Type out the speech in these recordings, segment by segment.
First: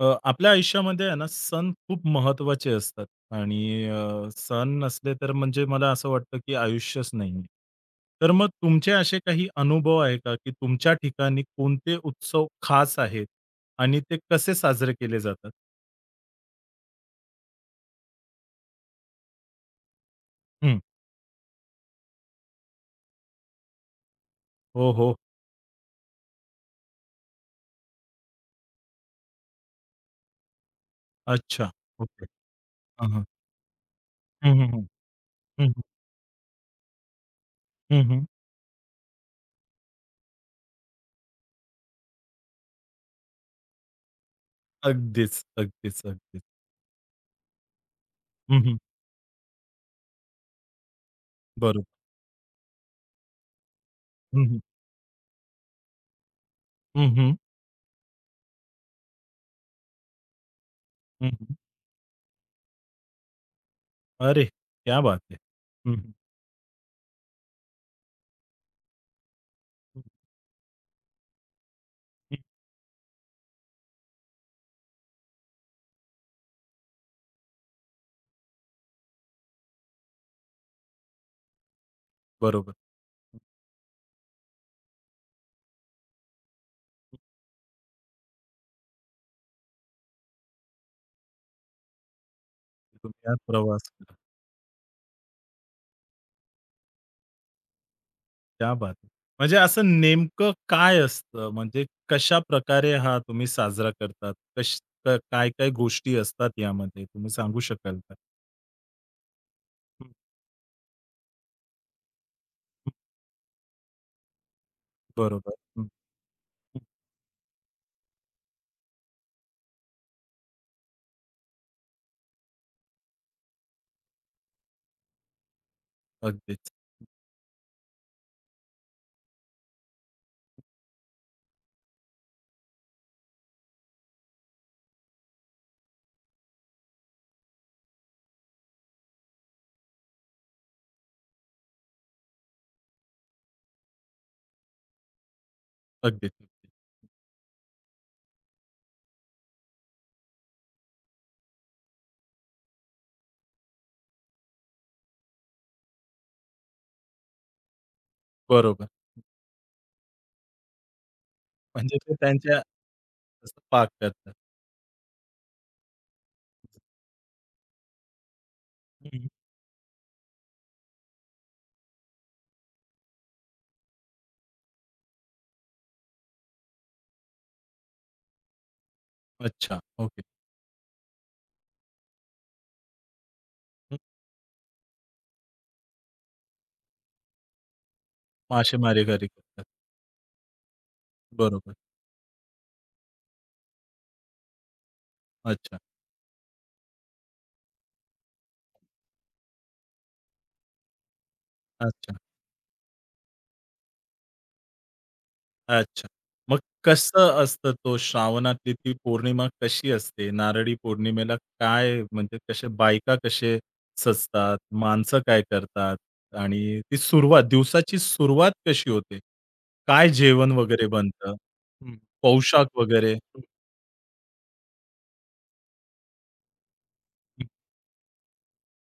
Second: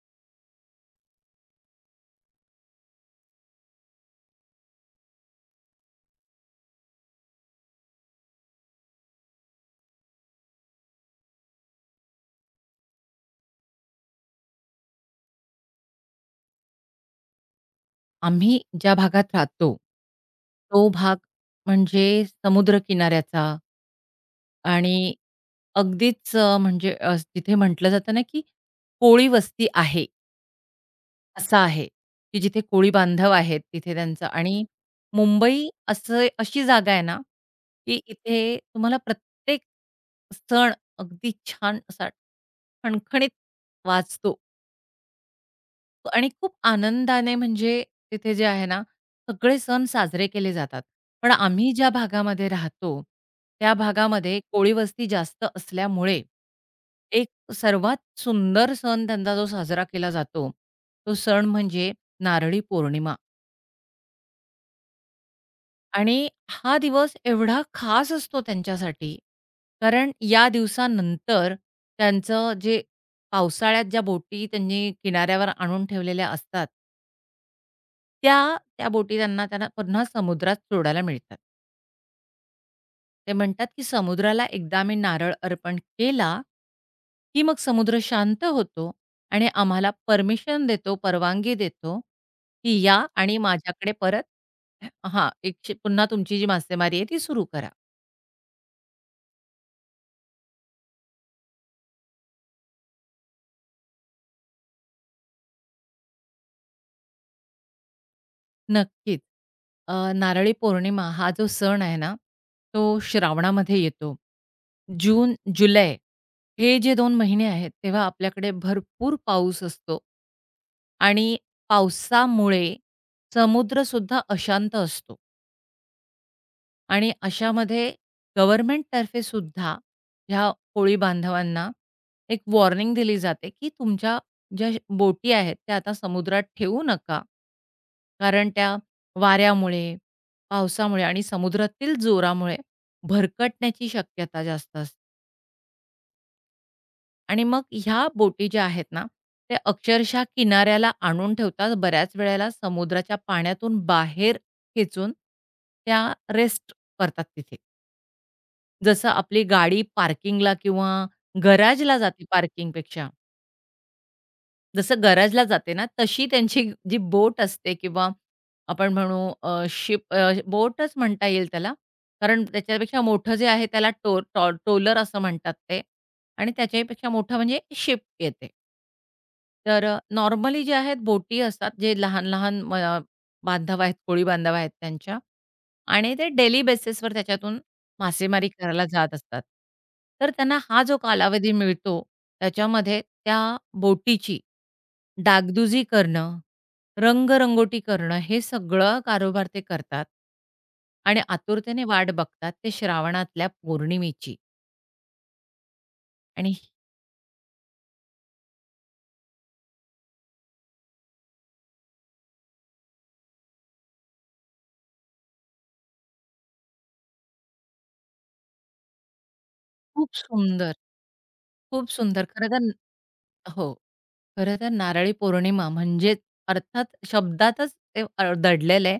आपल्या आयुष्यामध्ये आहे ना सण खूप महत्त्वाचे असतात आणि सण नसले तर म्हणजे मला असं वाटतं की आयुष्यच नाहीये. तर मग तुमचे असे काही अनुभव आहे का, की तुमच्या ठिकाणी कोणते उत्सव खास आहेत आणि ते कसे साजरे केले जातात? आम्ही ज्या भागात राहतो, हं. तो भाग म्हणजे समुद्रकिनाऱ्याचा हो, हो. आणि अगदीच म्हणजे तिथे म्हटलं जातं ना, की कोळी वस्ती आहे, असा अच्छा. आहे, ओके. की जिथे कोळी हां, बांधव आहेत तिथे त्यांचं हं, आणि हं, हं. हं, मुंबई हं. असं अशी जागा आहे ना, की हं, हं. इथे तुम्हाला प्रत्येक सण अगदी छान असा खणखणीत वाजतो. अगदीच, अगदीच, आणि अगदीच. खूप आनंदाने म्हणजे तिथे जे हं, आहे हं. ना, सगळे सण साजरे केले जातात. पण आम्ही ज्या बरोबर. भागामध्ये राहतो, त्या भागामध्ये हं, हं. कोळी वस्ती जास्त असल्यामुळे, हं, एक हं. सर्वात सुंदर सण त्यांचा जो साजरा केला जातो, तो हं, सण हं. म्हणजे नारळी पौर्णिमा. अरे, क्या बात है! हं, हं. आणि हा दिवस एवढा खास असतो त्यांच्यासाठी, हं, कारण या दिवसानंतर हं. त्यांचं जे पावसाळ्यात ज्या बोटी त्यांनी किनाऱ्यावर आणून ठेवलेल्या असतात त्या बोटी त्यांना त्यांना पुन्हा समुद्रात सोडायला मिळतात. बरोबर. ते म्हणतात, की समुद्राला एकदा मी नारळ अर्पण केला, की मग समुद्र शांत होतो आणि आम्हाला परमिशन देतो, परवानगी देतो, की या तुम्ही आज आणि प्रवास माझ्याकडे केला. परत हां, एकशे पुन्हा तुमची जी मासेमारी आहे ती सुरू करा. क्या बात है! म्हणजे असं नेमकं काय असतं? म्हणजे कशाप्रकारे हा तुम्ही साजरा करतात? कश काय, काय गोष्टी असतात यामध्ये? तुम्ही सांगू शकाल का? नक्कीच. हं, नारळी पौर्णिमा हा जो सण आहे ना, तो श्रावणामध्ये येतो. जून, बरोबर. हं, जुलै हे जे 2 महिने आहेत, तेव्हा आपल्याकडे भरपूर पाऊस असतो. आणि पावसामुळे समुद्रसुद्धा अशांत असतो. अगदीच, आणि अशामध्ये गव्हर्नमेंटतर्फे सुद्धा ह्या कोळी बांधवांना एक वॉर्निंग दिली जाते, की तुमच्या बोटी आहेत त्या आता समुद्रात ठेवू नका. कारण त्या वाऱ्यामुळे, पावसामुळे आणि समुद्रातील जोरामुळे भरकटण्याची शक्यता जास्त असते. अगदीच, अगदीच. आणि मग ह्या बोटी ज्या आहेत ना, त्या अक्षरशः किनाऱ्याला आणून ठेवतात. बऱ्याच वेळेला समुद्राच्या पाण्यातून बाहेर खेचून त्या रेस्ट करतात तिथे. बरोबर. जसं आपली गाडी पार्किंगला किंवा म्हणजे गराजला ते जाते त्यांच्या पार्किंगपेक्षा. असं पाक करतात. जसं गराजला जाते ना, तशी त्यांची जी बोट असते किंवा आपण हं, म्हणू शिप बोटच म्हणता येईल त्याला. कारण त्याच्यापेक्षा मोठं जे आहे त्याला टो टॉ ट्रोलर असं म्हणतात ते आणि त्याच्याहीपेक्षा मोठं म्हणजे शिप येते. अच्छा. तर ओके. नॉर्मली जे आहेत बोटी असतात, जे लहान-लहान बांधव आहेत, हं, कोळी बांधव आहेत त्यांच्या आणि ते डेली बेसिसवर त्याच्यातून मासेमारी करायला मासेमारी जात घरी असतात. करतात. तर त्यांना हा जो कालावधी बरोबर. मिळतो, त्याच्यामध्ये त्या बोटीची अच्छा, डागडुजी करणं, रंगरंगोटी करणं हे सगळं कारोबार ते करतात आणि आतुरतेने वाट अच्छा. बघतात ते श्रावणातल्या पौर्णिमेची अच्छा. आणि मग कसं असतं तो श्रावणातली ती पौर्णिमा कशी असते? नारळी पौर्णिमेला काय म्हणजे कसे बायका कसे सजतात? माणसं काय करतात? आणि ती सुरुवात दिवसाची सुरुवात कशी होते? काय खूप जेवण सुंदर. वगैरे बनतं? खूप हं. सुंदर. खरं पोशाख वगैरे? हं, तर हो. खरं तर नारळी पौर्णिमा म्हणजे अर्थात हं. शब्दातच ते दडलेलं आहे.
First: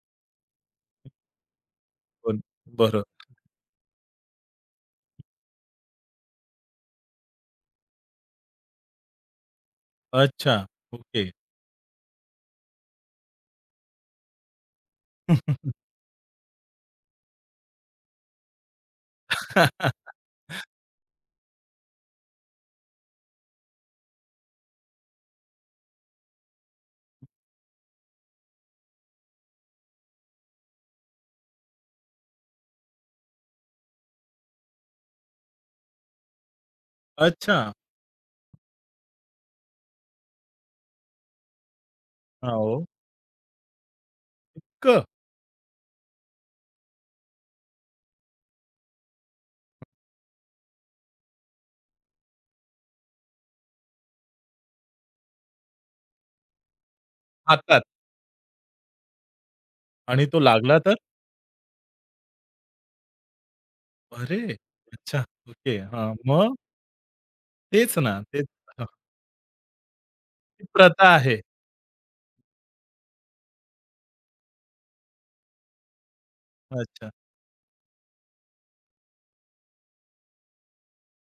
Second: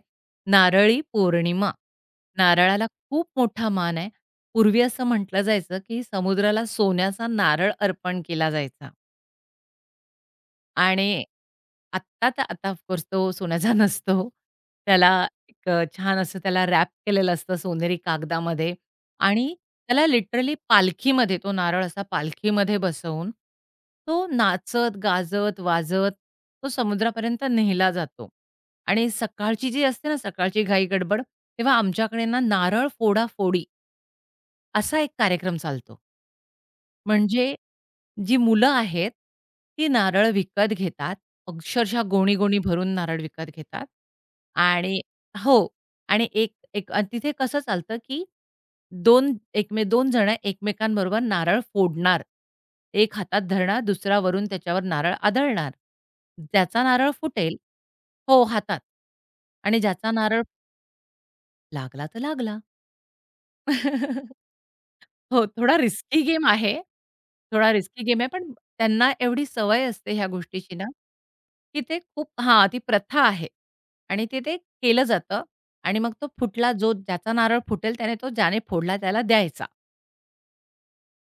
नारळी पौर्णिमा. पण नारळाला बरं. खूप मोठा मान आहे. पूर्वी असं म्हटलं जायचं, की समुद्राला सोन्याचा नारळ अर्पण केला जायचा. अच्छा. आणि ओके. आत्ता तर आता ऑफ तो सोन्याचा नसतो. त्याला एक छान असं त्याला रॅप केलेलं असतं सोनेरी कागदामध्ये आणि त्याला लिटरली पालखीमध्ये तो नारळ असा पालखीमध्ये बसवून तो नाचत, गाजत, वाजत तो समुद्रापर्यंत नेला जातो. आणि सकाळची घाई-गडबड तेव्हा आमच्याकडे ना नारळ फोडा असा एक कार्यक्रम चालतो. म्हणजे अच्छा. जी मुलं आहेत, ती नारळ विकत घेतात. अक्षरशः गोणी-गोणी हो भरून नारळ विकत घेतात आणि का? हो. आणि एक एक आणि तिथे कसं चालतं, की दोन एकमे 2 जण एकमेकांबरोबर नारळ फोडणार. एक हातात धरणार, दुसरा वरून त्याच्यावर नारळ आदळणार. ज्याचा नारळ फुटेल हातात हो, हातात. आणि ज्याचा आणि तो नारळ लागला तर? लागला तर लागला. अरे! अच्छा. हो, ओके. थोडा हां. रिस्की गेम मग आहे. थोडा तेच रिस्की ना. गेम आहे, तेच. पण त्यांना एवढी सवय असते ह्या ही गोष्टीची ना, प्रथा आहे. की ते खूप हां, ती प्रथा आहे आणि ते ते केलं जातं आणि मग तो फुटला जो अच्छा. ज्याचा नारळ फुटेल त्याने तो ज्याने फोडला त्याला द्यायचा.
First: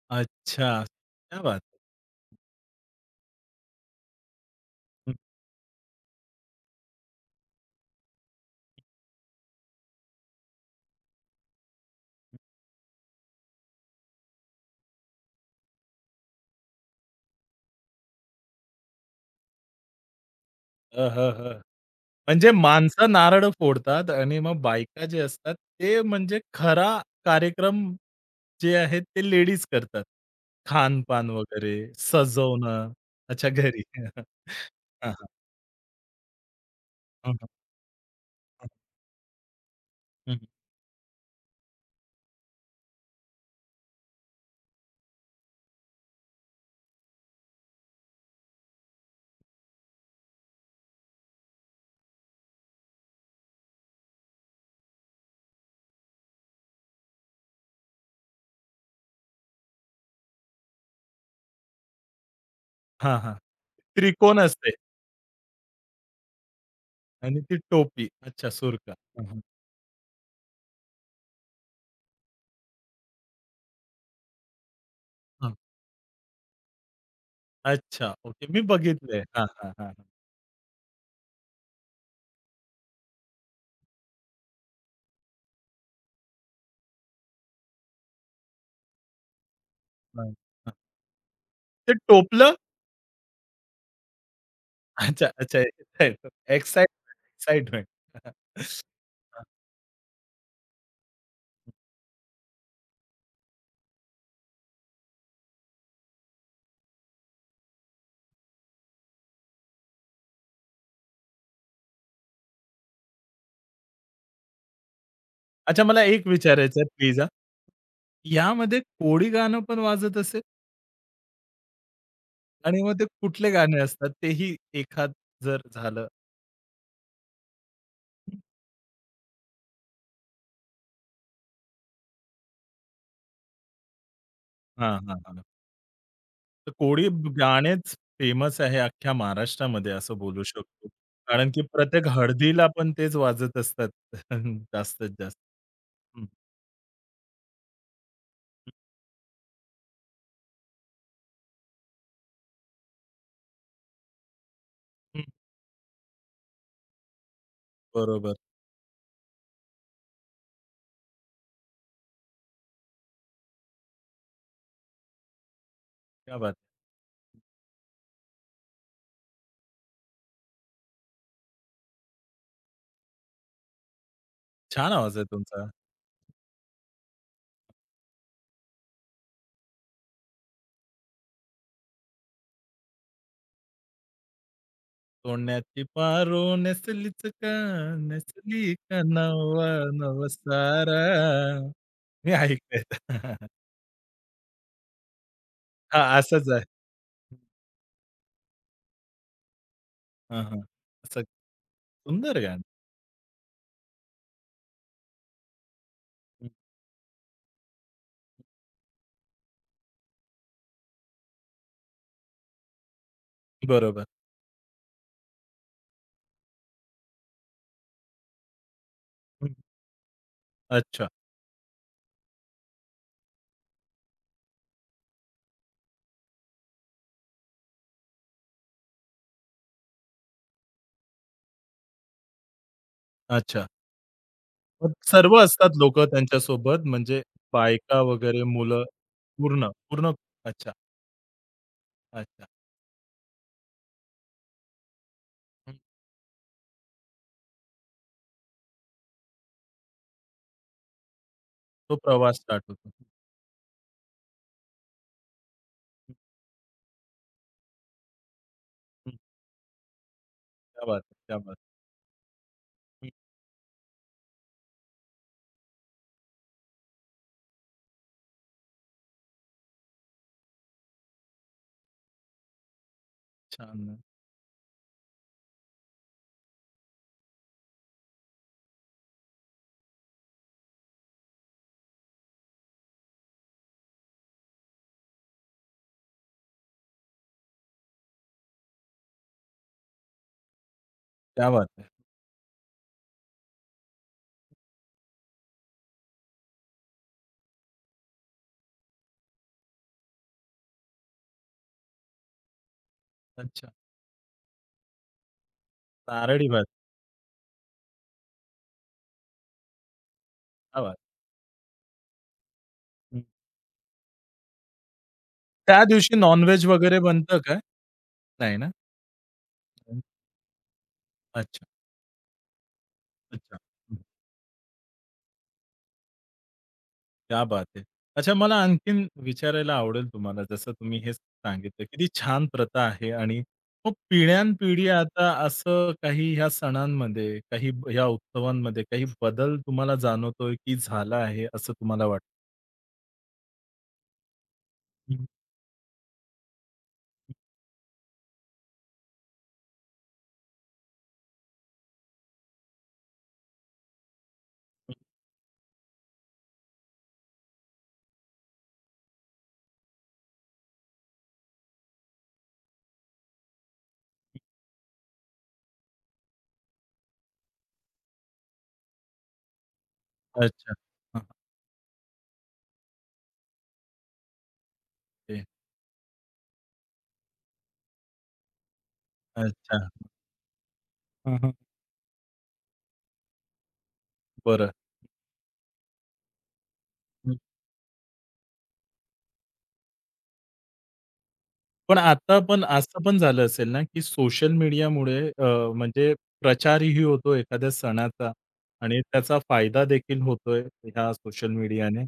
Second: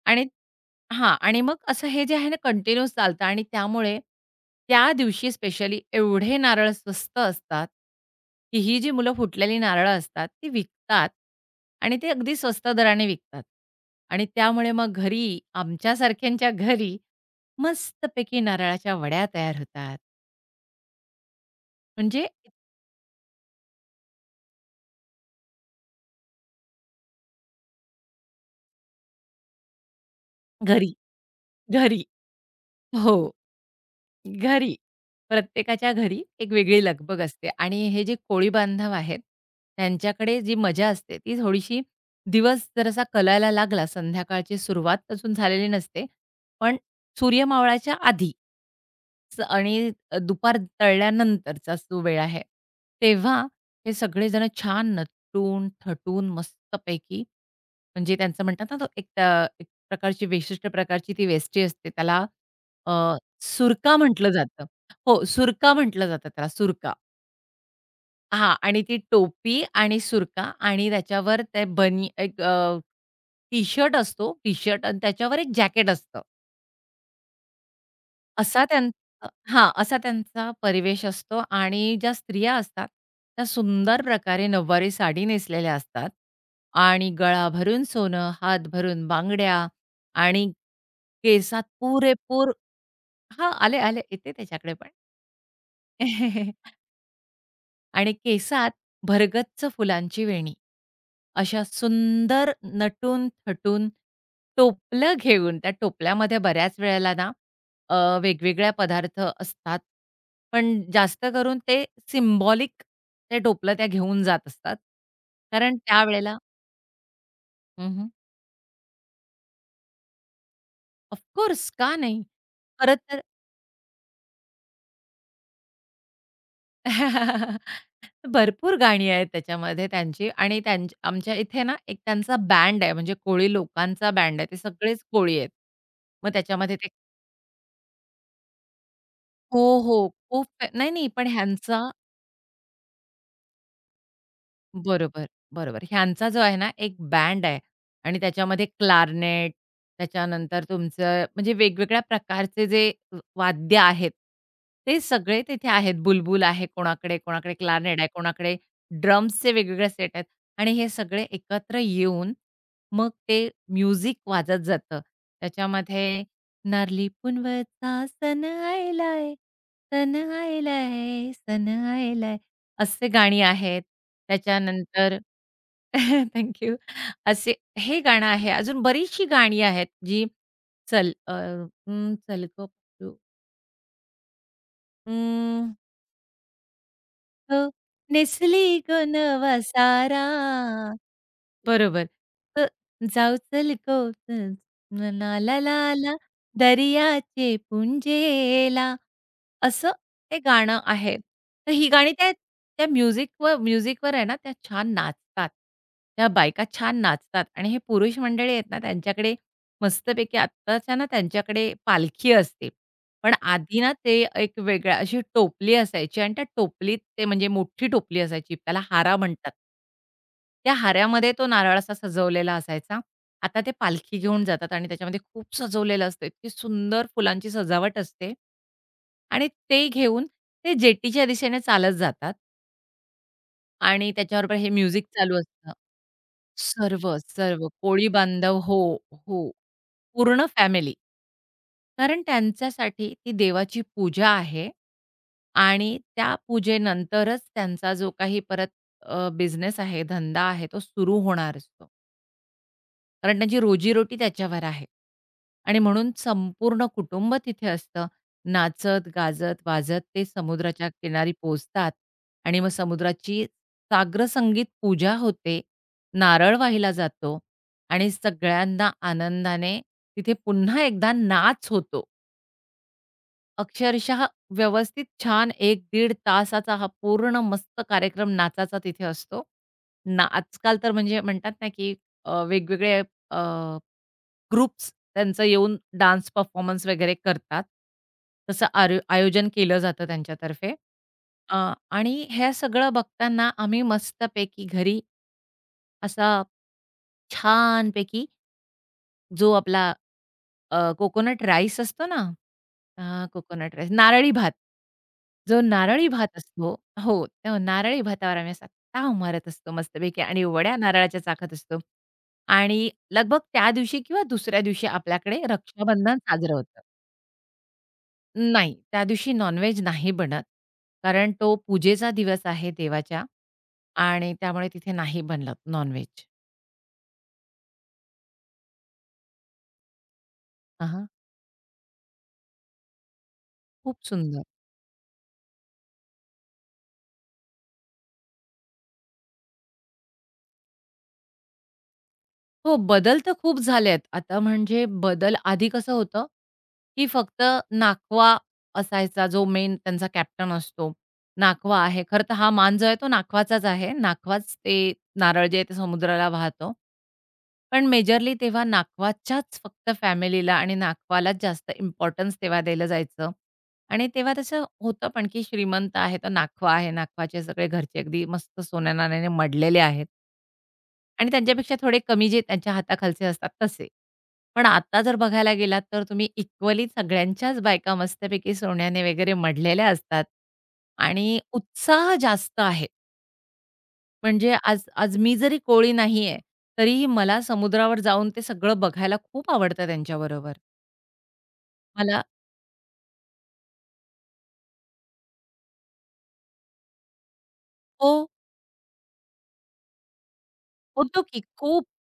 आणि अच्छा. हां. क्या आणि मग बात है! असं हे जे आहे ना कंटिन्यूअस चालतं आणि त्यामुळे त्या दिवशी स्पेशली एवढे नारळ स्वस्त असतात, की ही जी मुलं फुटलेली नारळं असतात ती विकतात आणि ते अगदी स्वस्त दराने विकतात. आणि त्यामुळे मग घरी आमच्यासारख्यांच्या घरी मस्तपैकी नारळाच्या वड्या तयार होतात. हं, हं, हं. म्हणजे म्हणजे माणसं नारळ फोडतात आणि मग बायका जे असतात ते म्हणजे खरा कार्यक्रम जे आहे ते लेडीज करतात. घरी, खानपान वगैरे, घरी. सजवणं. हो. अच्छा घरी. घरी. हां, हां. प्रत्येकाच्या घरी एक वेगळी लगबग हं, हं. असते आणि हे जे कोळी बांधव आहेत, हं, त्यांच्याकडे हं. जी मजा असते ती थोडीशी दिवस जरासा कलायला लागला, संध्याकाळची सुरुवात अजून झालेली नसते, पण सूर्य मावळायच्या आधी दुपार तळल्यानंतरचा जो वेळ आहे, तेव्हा हे सगळेजण छान नटून, थटून मस्तपैकी म्हणजे त्यांचं म्हणतात ना, तो एक एक प्रकारची विशिष्ट प्रकारची ती वेस्टी असते. त्याला हां, सुरका म्हटलं त्रिकोण जातं. असते हो, सुरका म्हटलं जातं त्याला, सुरका. आणि ती टोपी. अच्छा हां आणि सुरका. ती हं, हं. टोपी आणि सुरका आणि त्याच्यावर ते बनी एक टी-शर्ट असतो, टी-शर्ट आणि त्याच्यावर एक हं. जॅकेट असतं. अच्छा. ओके. मी असा बघितलंय. त्यांचा हां, हां, हां, हां, असा हां. त्यांचा परिवेश असतो आणि ज्या स्त्रिया असतात, त्या सुंदर प्रकारे नऊवारी साडी नेसलेल्या असतात आणि गळा भरून सोनं, हात भरून बांगड्या हं, आणि केसात ते पुरेपूर टोपलं? हां, आले. येते त्याच्याकडे पण. अच्छा, अच्छा. Excite excitement, excitement. आणि हां. केसात भरगच्च फुलांची वेणी. अशा सुंदर नटून-थटून टोपलं घेऊन त्या टोपल्यामध्ये बऱ्याच वेळेला ना वेगवेगळ्या पदार्थ असतात. पण जास्त करून ते सिम्बॉलिक ते टोपलं त्या घेऊन जात असतात. कारण अच्छा, मला एक त्यावेळेला विचारायचं आहे प्लीज हां. हं, हं. यामध्ये कोळी गाणं पण वाजत असेल का नाही? आणि खरं मग ते तर कुठले गाणे असतात तेही एखाद जर झालं? भरपूर गाणी आहेत त्याच्यामध्ये त्यांची आणि त्यां आमच्या इथे ना एक त्यांचा बँड आहे, म्हणजे कोळी लोकांचा बँड आहे. ते हां, सगळेच हां, कोळी हां. आहेत. मग तर त्याच्यामध्ये ते कोळी गाणेच फेमस आहे अख्ख्या हो, महाराष्ट्रामध्ये हो. असं बोलू खूप शकतो. नाही, नाही. पण कारण की ह्यांचा प्रत्येक हळदीला पण तेच वाजत असतात जास्तीत बरोबर, जास्त. बरोबर. हं, ह्यांचा जो आहे ना, एक बँड आहे आणि त्याच्यामध्ये क्लारनेट, त्याच्यानंतर तुमचं म्हणजे वेगवेगळ्या प्रकारचे जे वाद्य आहेत, ते हं. सगळे तिथे आहेत. बुलबुल आहे कोणाकडे, कोणाकडे क्लारनेट आहे, बरोबर. कोणाकडे ड्रम्सचे वेगवेगळे सेट आहेत आणि हे सगळे एकत्र येऊन मग ते म्युझिक वाजत जातं. त्याच्यामध्ये क्या बात नारली पुनवचा सन आयलाय, सन आयलाय, सन आयलाय. असे गाणी आहेत. छान आवाज त्याच्यानंतर आहे तुमचा. Thank you. असे हे गाणं आहे. अजून बरीचशी गाणी आहेत जी चल अ, चल गं पिल्लू, उं, सोन्याची पारो नेसलीच का, अ, नेसली नेसली ग का नवा नवा सारा. नवा सारा. बरोबर. हे अ, ऐकलंय. जाऊ चल गं, ला, ला, ला, हां, ला, असंच आहे. दर्याचे पुंजेला. असं ते हां, हां. गाणं आहे. असं तर ही गाणी त्या सुंदर गाणं. त्या म्युझिकवर म्युझिकवर आहे ना, त्या छान नाचतात. त्या हं, बायका छान नाचतात आणि हे पुरुष मंडळी आहेत ना, त्यांच्याकडे मस्तपैकी आत्ताच्या ना, त्यांच्याकडे पालखी असते. पण आधी ना, बरोबर. ते एक वेगळ्या अशी टोपली असायची आणि त्या टोपलीत ते म्हणजे मोठी टोपली असायची. त्याला हारा म्हणतात. हं. त्या अच्छा, हाऱ्यामध्ये तो नारळ असा सजवलेला असायचा. आता ते पालखी घेऊन जातात आणि त्याच्यामध्ये खूप सजवलेलं असतं. इतकी सुंदर फुलांची सजावट असते आणि ते घेऊन ते जेटीच्या दिशेने चालत जातात अच्छा. आणि त्याच्याबरोबर हे मग म्युझिक सर्व चालू असतं. असतात लोकं त्यांच्यासोबत म्हणजे सर्व बायका कोळी वगैरे, बांधव हो, मुलं हो. पूर्ण, पूर्ण पूर्ण अच्छा, फॅमिली. कारण अच्छा. त्यांच्यासाठी ती देवाची पूजा आहे हं. आणि त्या पूजेनंतरच त्यांचा जो काही परत बिझनेस आहे, धंदा आहे तो सुरू होणार असतो. तो प्रवास स्टार्ट होतो. कारण त्यांची रोजीरोटी त्याच्यावर आहे. आणि म्हणून संपूर्ण कुटुंब तिथे असतं. नाचत, हं, गाजत, वाजत ते क्या समुद्राच्या बात है! किनारी क्या बात है! पोहोचतात आणि मग हं, समुद्राची साग्रसंगीत पूजा होते. नारळ वाहिला जातो आणि सगळ्यांना आनंदाने तिथे पुन्हा एकदा नाच होतो. छान. अक्षरशः व्यवस्थित छान 1-1.5 तासाचा हा पूर्ण मस्त कार्यक्रम नाचाचा तिथे असतो. ना आजकाल तर म्हणजे म्हणतात ना, की वेगवेगळे ग्रुप्स त्यांचं येऊन डान्स परफॉर्मन्स वगैरे करतात. तसं आयोजन केलं जातं त्यांच्यातर्फे. क्या अ, बात है! आणि हे सगळं बघताना आम्ही मस्तपैकी घरी असा छानपैकी जो आपला कोकोनट राईस असतो ना, अ, अच्छा. कोकोनट राईस, नारळी भात. जो नारळी भात नारळी भात. असतो हो, तो नारळी भातावर आम्ही असा ताव मारत असतो मस्तपैकी आणि वड्या क्या बात नारळाच्या चाखत असतो. आणि लगभग त्या दिवशी किंवा दुसऱ्या दिवशी आपल्याकडे त्या दिवशी रक्षाबंधन साजरं नॉन-व्हेज होतं. वगैरे बनतं का? नाही ना? नाही, त्या दिवशी नॉन-व्हेज नाही बनत. कारण तो अच्छा, पूजेचा दिवस आहे देवाच्या अच्छा. हं, आणि त्यामुळे तिथे नाही बनलं नॉन-व्हेज. क्या बात है! अच्छा मला आणखीन विचारायला आवडेल तुम्हाला जसं तुम्ही अहं, हे सांगितलं, किती छान प्रथा आहे आणि मग खूप सुंदर. पिढ्यानपिढी आता असं काही ह्या सणांमध्ये, काही ह्या उत्सवांमध्ये काही बदल तुम्हाला जाणवतोय, की झाला आहे असं तुम्हाला वाटतं? हो, बदल तर खूप झालेत. आता म्हणजे बदल आधी कसं होतं, की फक्त नाकवा असायचा जो मेन त्यांचा कॅप्टन असतो. नाकवा आहे. खरं तर हा मान जो आहे तो नाकवाचाच आहे. नाकवाच ते नारळ जे आहे ते समुद्राला वाहतो. पण मेजरली तेव्हा नाकवाच्याच फक्त फॅमिलीला आणि नाकवालाच जास्त इम्पोर्टन्स तेव्हा दिलं जायचं. आणि तेव्हा तसं होतं पण, की श्रीमंत आहे तर नाखवा आहे, नाखवाचे सगळे घरचे अगदी मस्त सोन्या-नाण्याने मढलेले आहेत. अच्छा. हां, आणि हां. त्यांच्यापेक्षा थोडे कमी जे त्यांच्या हाताखालचे असतात तसे. पण आता जर ते बघायला गेलात तर तुम्ही इक्वली सगळ्यांच्याच बायका मस्तपैकी सोन्याने वगैरे अच्छा. मढलेल्या असतात हां, आणि हां. उत्साह जास्त आहे. म्हणजे बरं. आज आज मी जरी कोळी नाहीये, तरीही मला समुद्रावर जाऊन ते सगळं बघायला खूप आवडतं त्यांच्याबरोबर. पण मला आता पण असं पण झालं असेल ना, की सोशल मीडियामुळे म्हणजे प्रचारही होतो एखाद्या हो, सणाचा आणि त्याचा फायदा देखील होतोय ह्या होतो की सोशल खूप. मीडियाने.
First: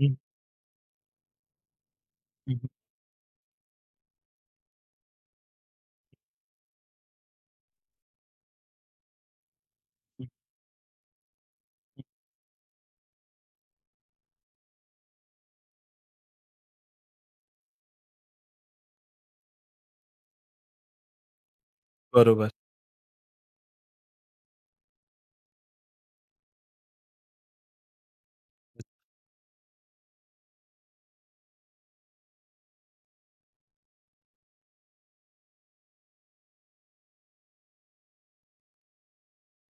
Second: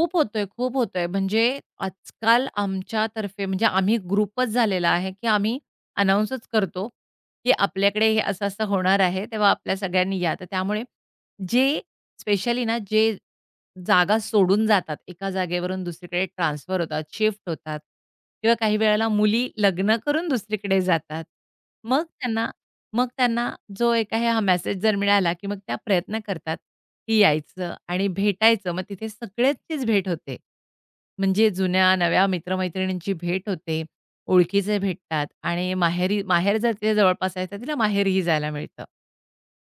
हं, होतोय, खूप होतोय. म्हणजे आजकाल हं, हं, आमच्यातर्फे म्हणजे आम्ही ग्रुपच झालेला आहे, की आम्ही अनाउन्सच करतो, की आपल्याकडे हे असं-असं होणार आहे, तेव्हा आपल्या सगळ्यांनी हं, या. तर त्यामुळे जे स्पेशली ना, जे जागा सोडून जातात, एका जागेवरून दुसरीकडे ट्रान्सफर होतात, शिफ्ट होतात किंवा काही वेळेला मुली लग्न करून दुसरीकडे जातात. मग बरोबर. त्यांना मग त्यांना जो एक आहे हा मेसेज जर मिळाला, की मग त्या प्रयत्न करतात, की यायचं आणि भेटायचं. मग तिथे सगळ्यांचीच भेट होते. म्हणजे जुन्या-नव्या मित्र-मैत्रिणींची भेट होते, ओळखीचे भेटतात आणि माहेर जर तिथे जवळपास आहे, तर तिला माहेरीही जायला मिळतं.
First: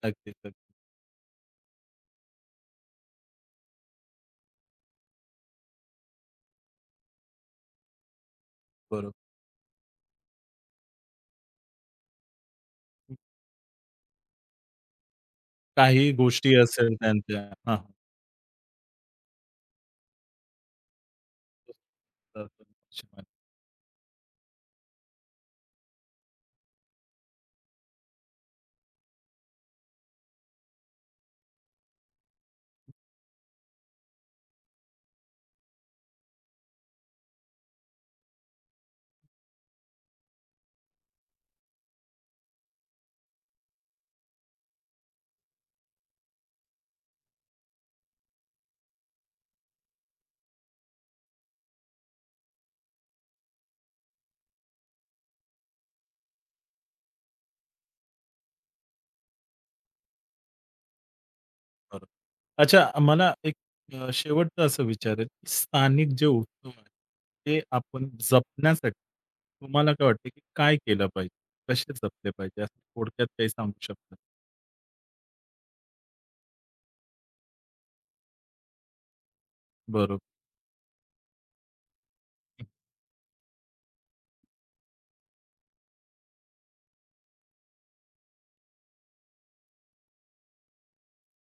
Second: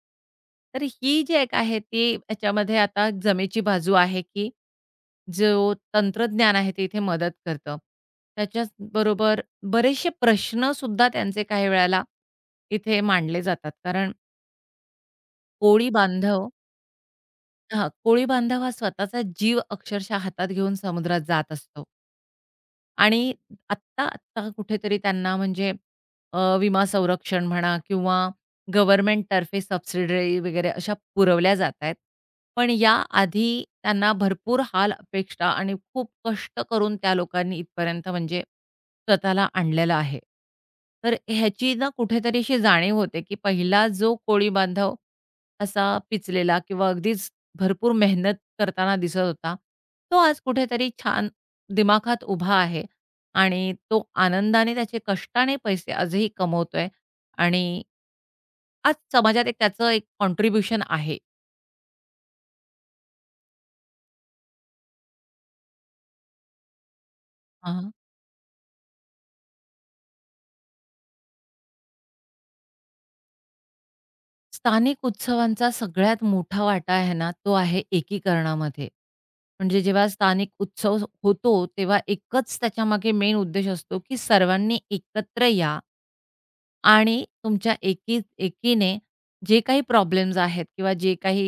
अगदी, अगदी तर ही जी एक आहे ती याच्यामध्ये आता जमेची बाजू आहे, की जो तंत्रज्ञान आहे ते इथे मदत करतं. बरोबर. त्याच्याचबरोबर बरेचसे प्रश्नसुद्धा त्यांचे काही वेळेला इथे मांडले जातात. कारण कोळी काही बांधव, गोष्टी असेल त्यांच्या. हां, हां, कोळी बांधव हा स्वतःचा जीव अक्षरशः हातात घेऊन समुद्रात जात असतो. आणि हां. आत्ता कुठेतरी त्यांना म्हणजे विमा संरक्षण म्हणा किंवा गव्हर्नमेंट तर्फे सबसिडी वगैरे अशा पुरवल्या जात आहेत. पण या आधी त्यांना भरपूर हाल, अपेक्षा आणि खूप कष्ट करून त्या लोकांनी इथपर्यंत म्हणजे स्वतःला आणलेलं आहे. तर ह्याची ना कुठेतरी अशी जाणीव होते, की पहिला जो कोळी बांधव असा पिचलेला किंवा अगदीच भरपूर मेहनत करताना दिसत होता. तो आज कुठेतरी छान दिमाखात उभा आहे आणि तो आनंदाने त्याचे कष्टाने पैसे आजही कमवतोय आणि आज समाजात त्याचं एक कॉन्ट्रिब्युशन आहे. बरोबर. अच्छा मला एक शेवटचं असं विचारेल, की स्थानिक जे उत्सव आहेत, ते आपण जपण्यासाठी तुम्हाला काय वाटतं, की काय केलं पाहिजे? कसे जपले पाहिजे? असं थोडक्यात काही सांगू शकता? स्थानिक उत्सवांचा सगळ्यात मोठा वाटा आहे ना, तो आहे एकीकरणामध्ये. म्हणजे जेव्हा बरोबर. स्थानिक उत्सव होतो, तेव्हा एकच त्याच्यामागे मेन उद्देश असतो, की सर्वांनी एकत्र या आणि तुमच्या एकी एकीने जे काही प्रॉब्लेम्स आहेत किंवा जे काही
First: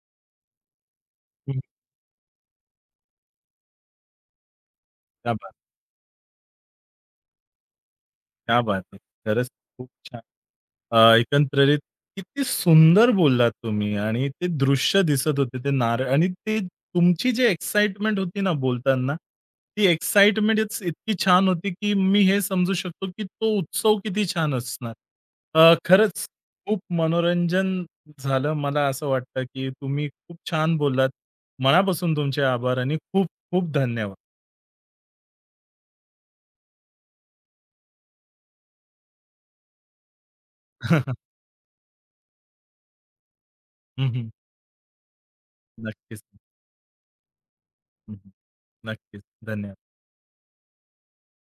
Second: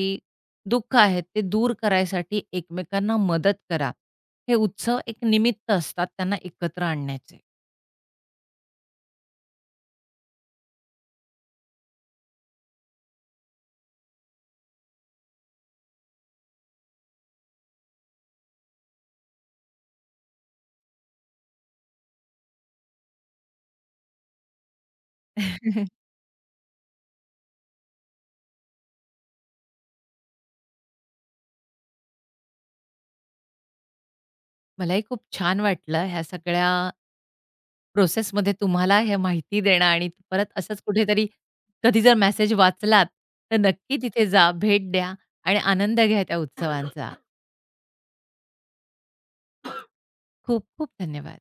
दुःख आहेत, ते हं. दूर करायसाठी एकमेकांना मदत करा. हे उत्सव एक क्या बात निमित्त है! असतात त्यांना एकत्र आणण्याचे. क्या बात है! खरंच खूप छान. एकंदरीत किती सुंदर बोललात तुम्ही आणि ते दृश्य दिसत होते ते नारळ आणि ते तुमची जी एक्साइटमेंट होती ना बोलताना, ती एक्साइटमेंटच इतकी छान होती, की मी हे समजू शकतो, की तो उत्सव किती छान असणार. खरंच खूप मनोरंजन झालं. मला असं वाटतं, की तुम्ही खूप छान बोललात. मनापासून तुमचे आभार आणि खूप खूप धन्यवाद. मलाही खूप छान वाटलं ह्या सगळ्या प्रोसेसमध्ये तुम्हाला हे माहिती देणं आणि परत असंच कुठेतरी कधी जर मेसेज वाचलात, तर नक्की हं, तिथे हं. जा, भेट द्या आणि आनंद घ्या नक्कीच. त्या उत्सवांचा. हं, हं. नक्कीच. धन्यवाद. खूप खूप धन्यवाद.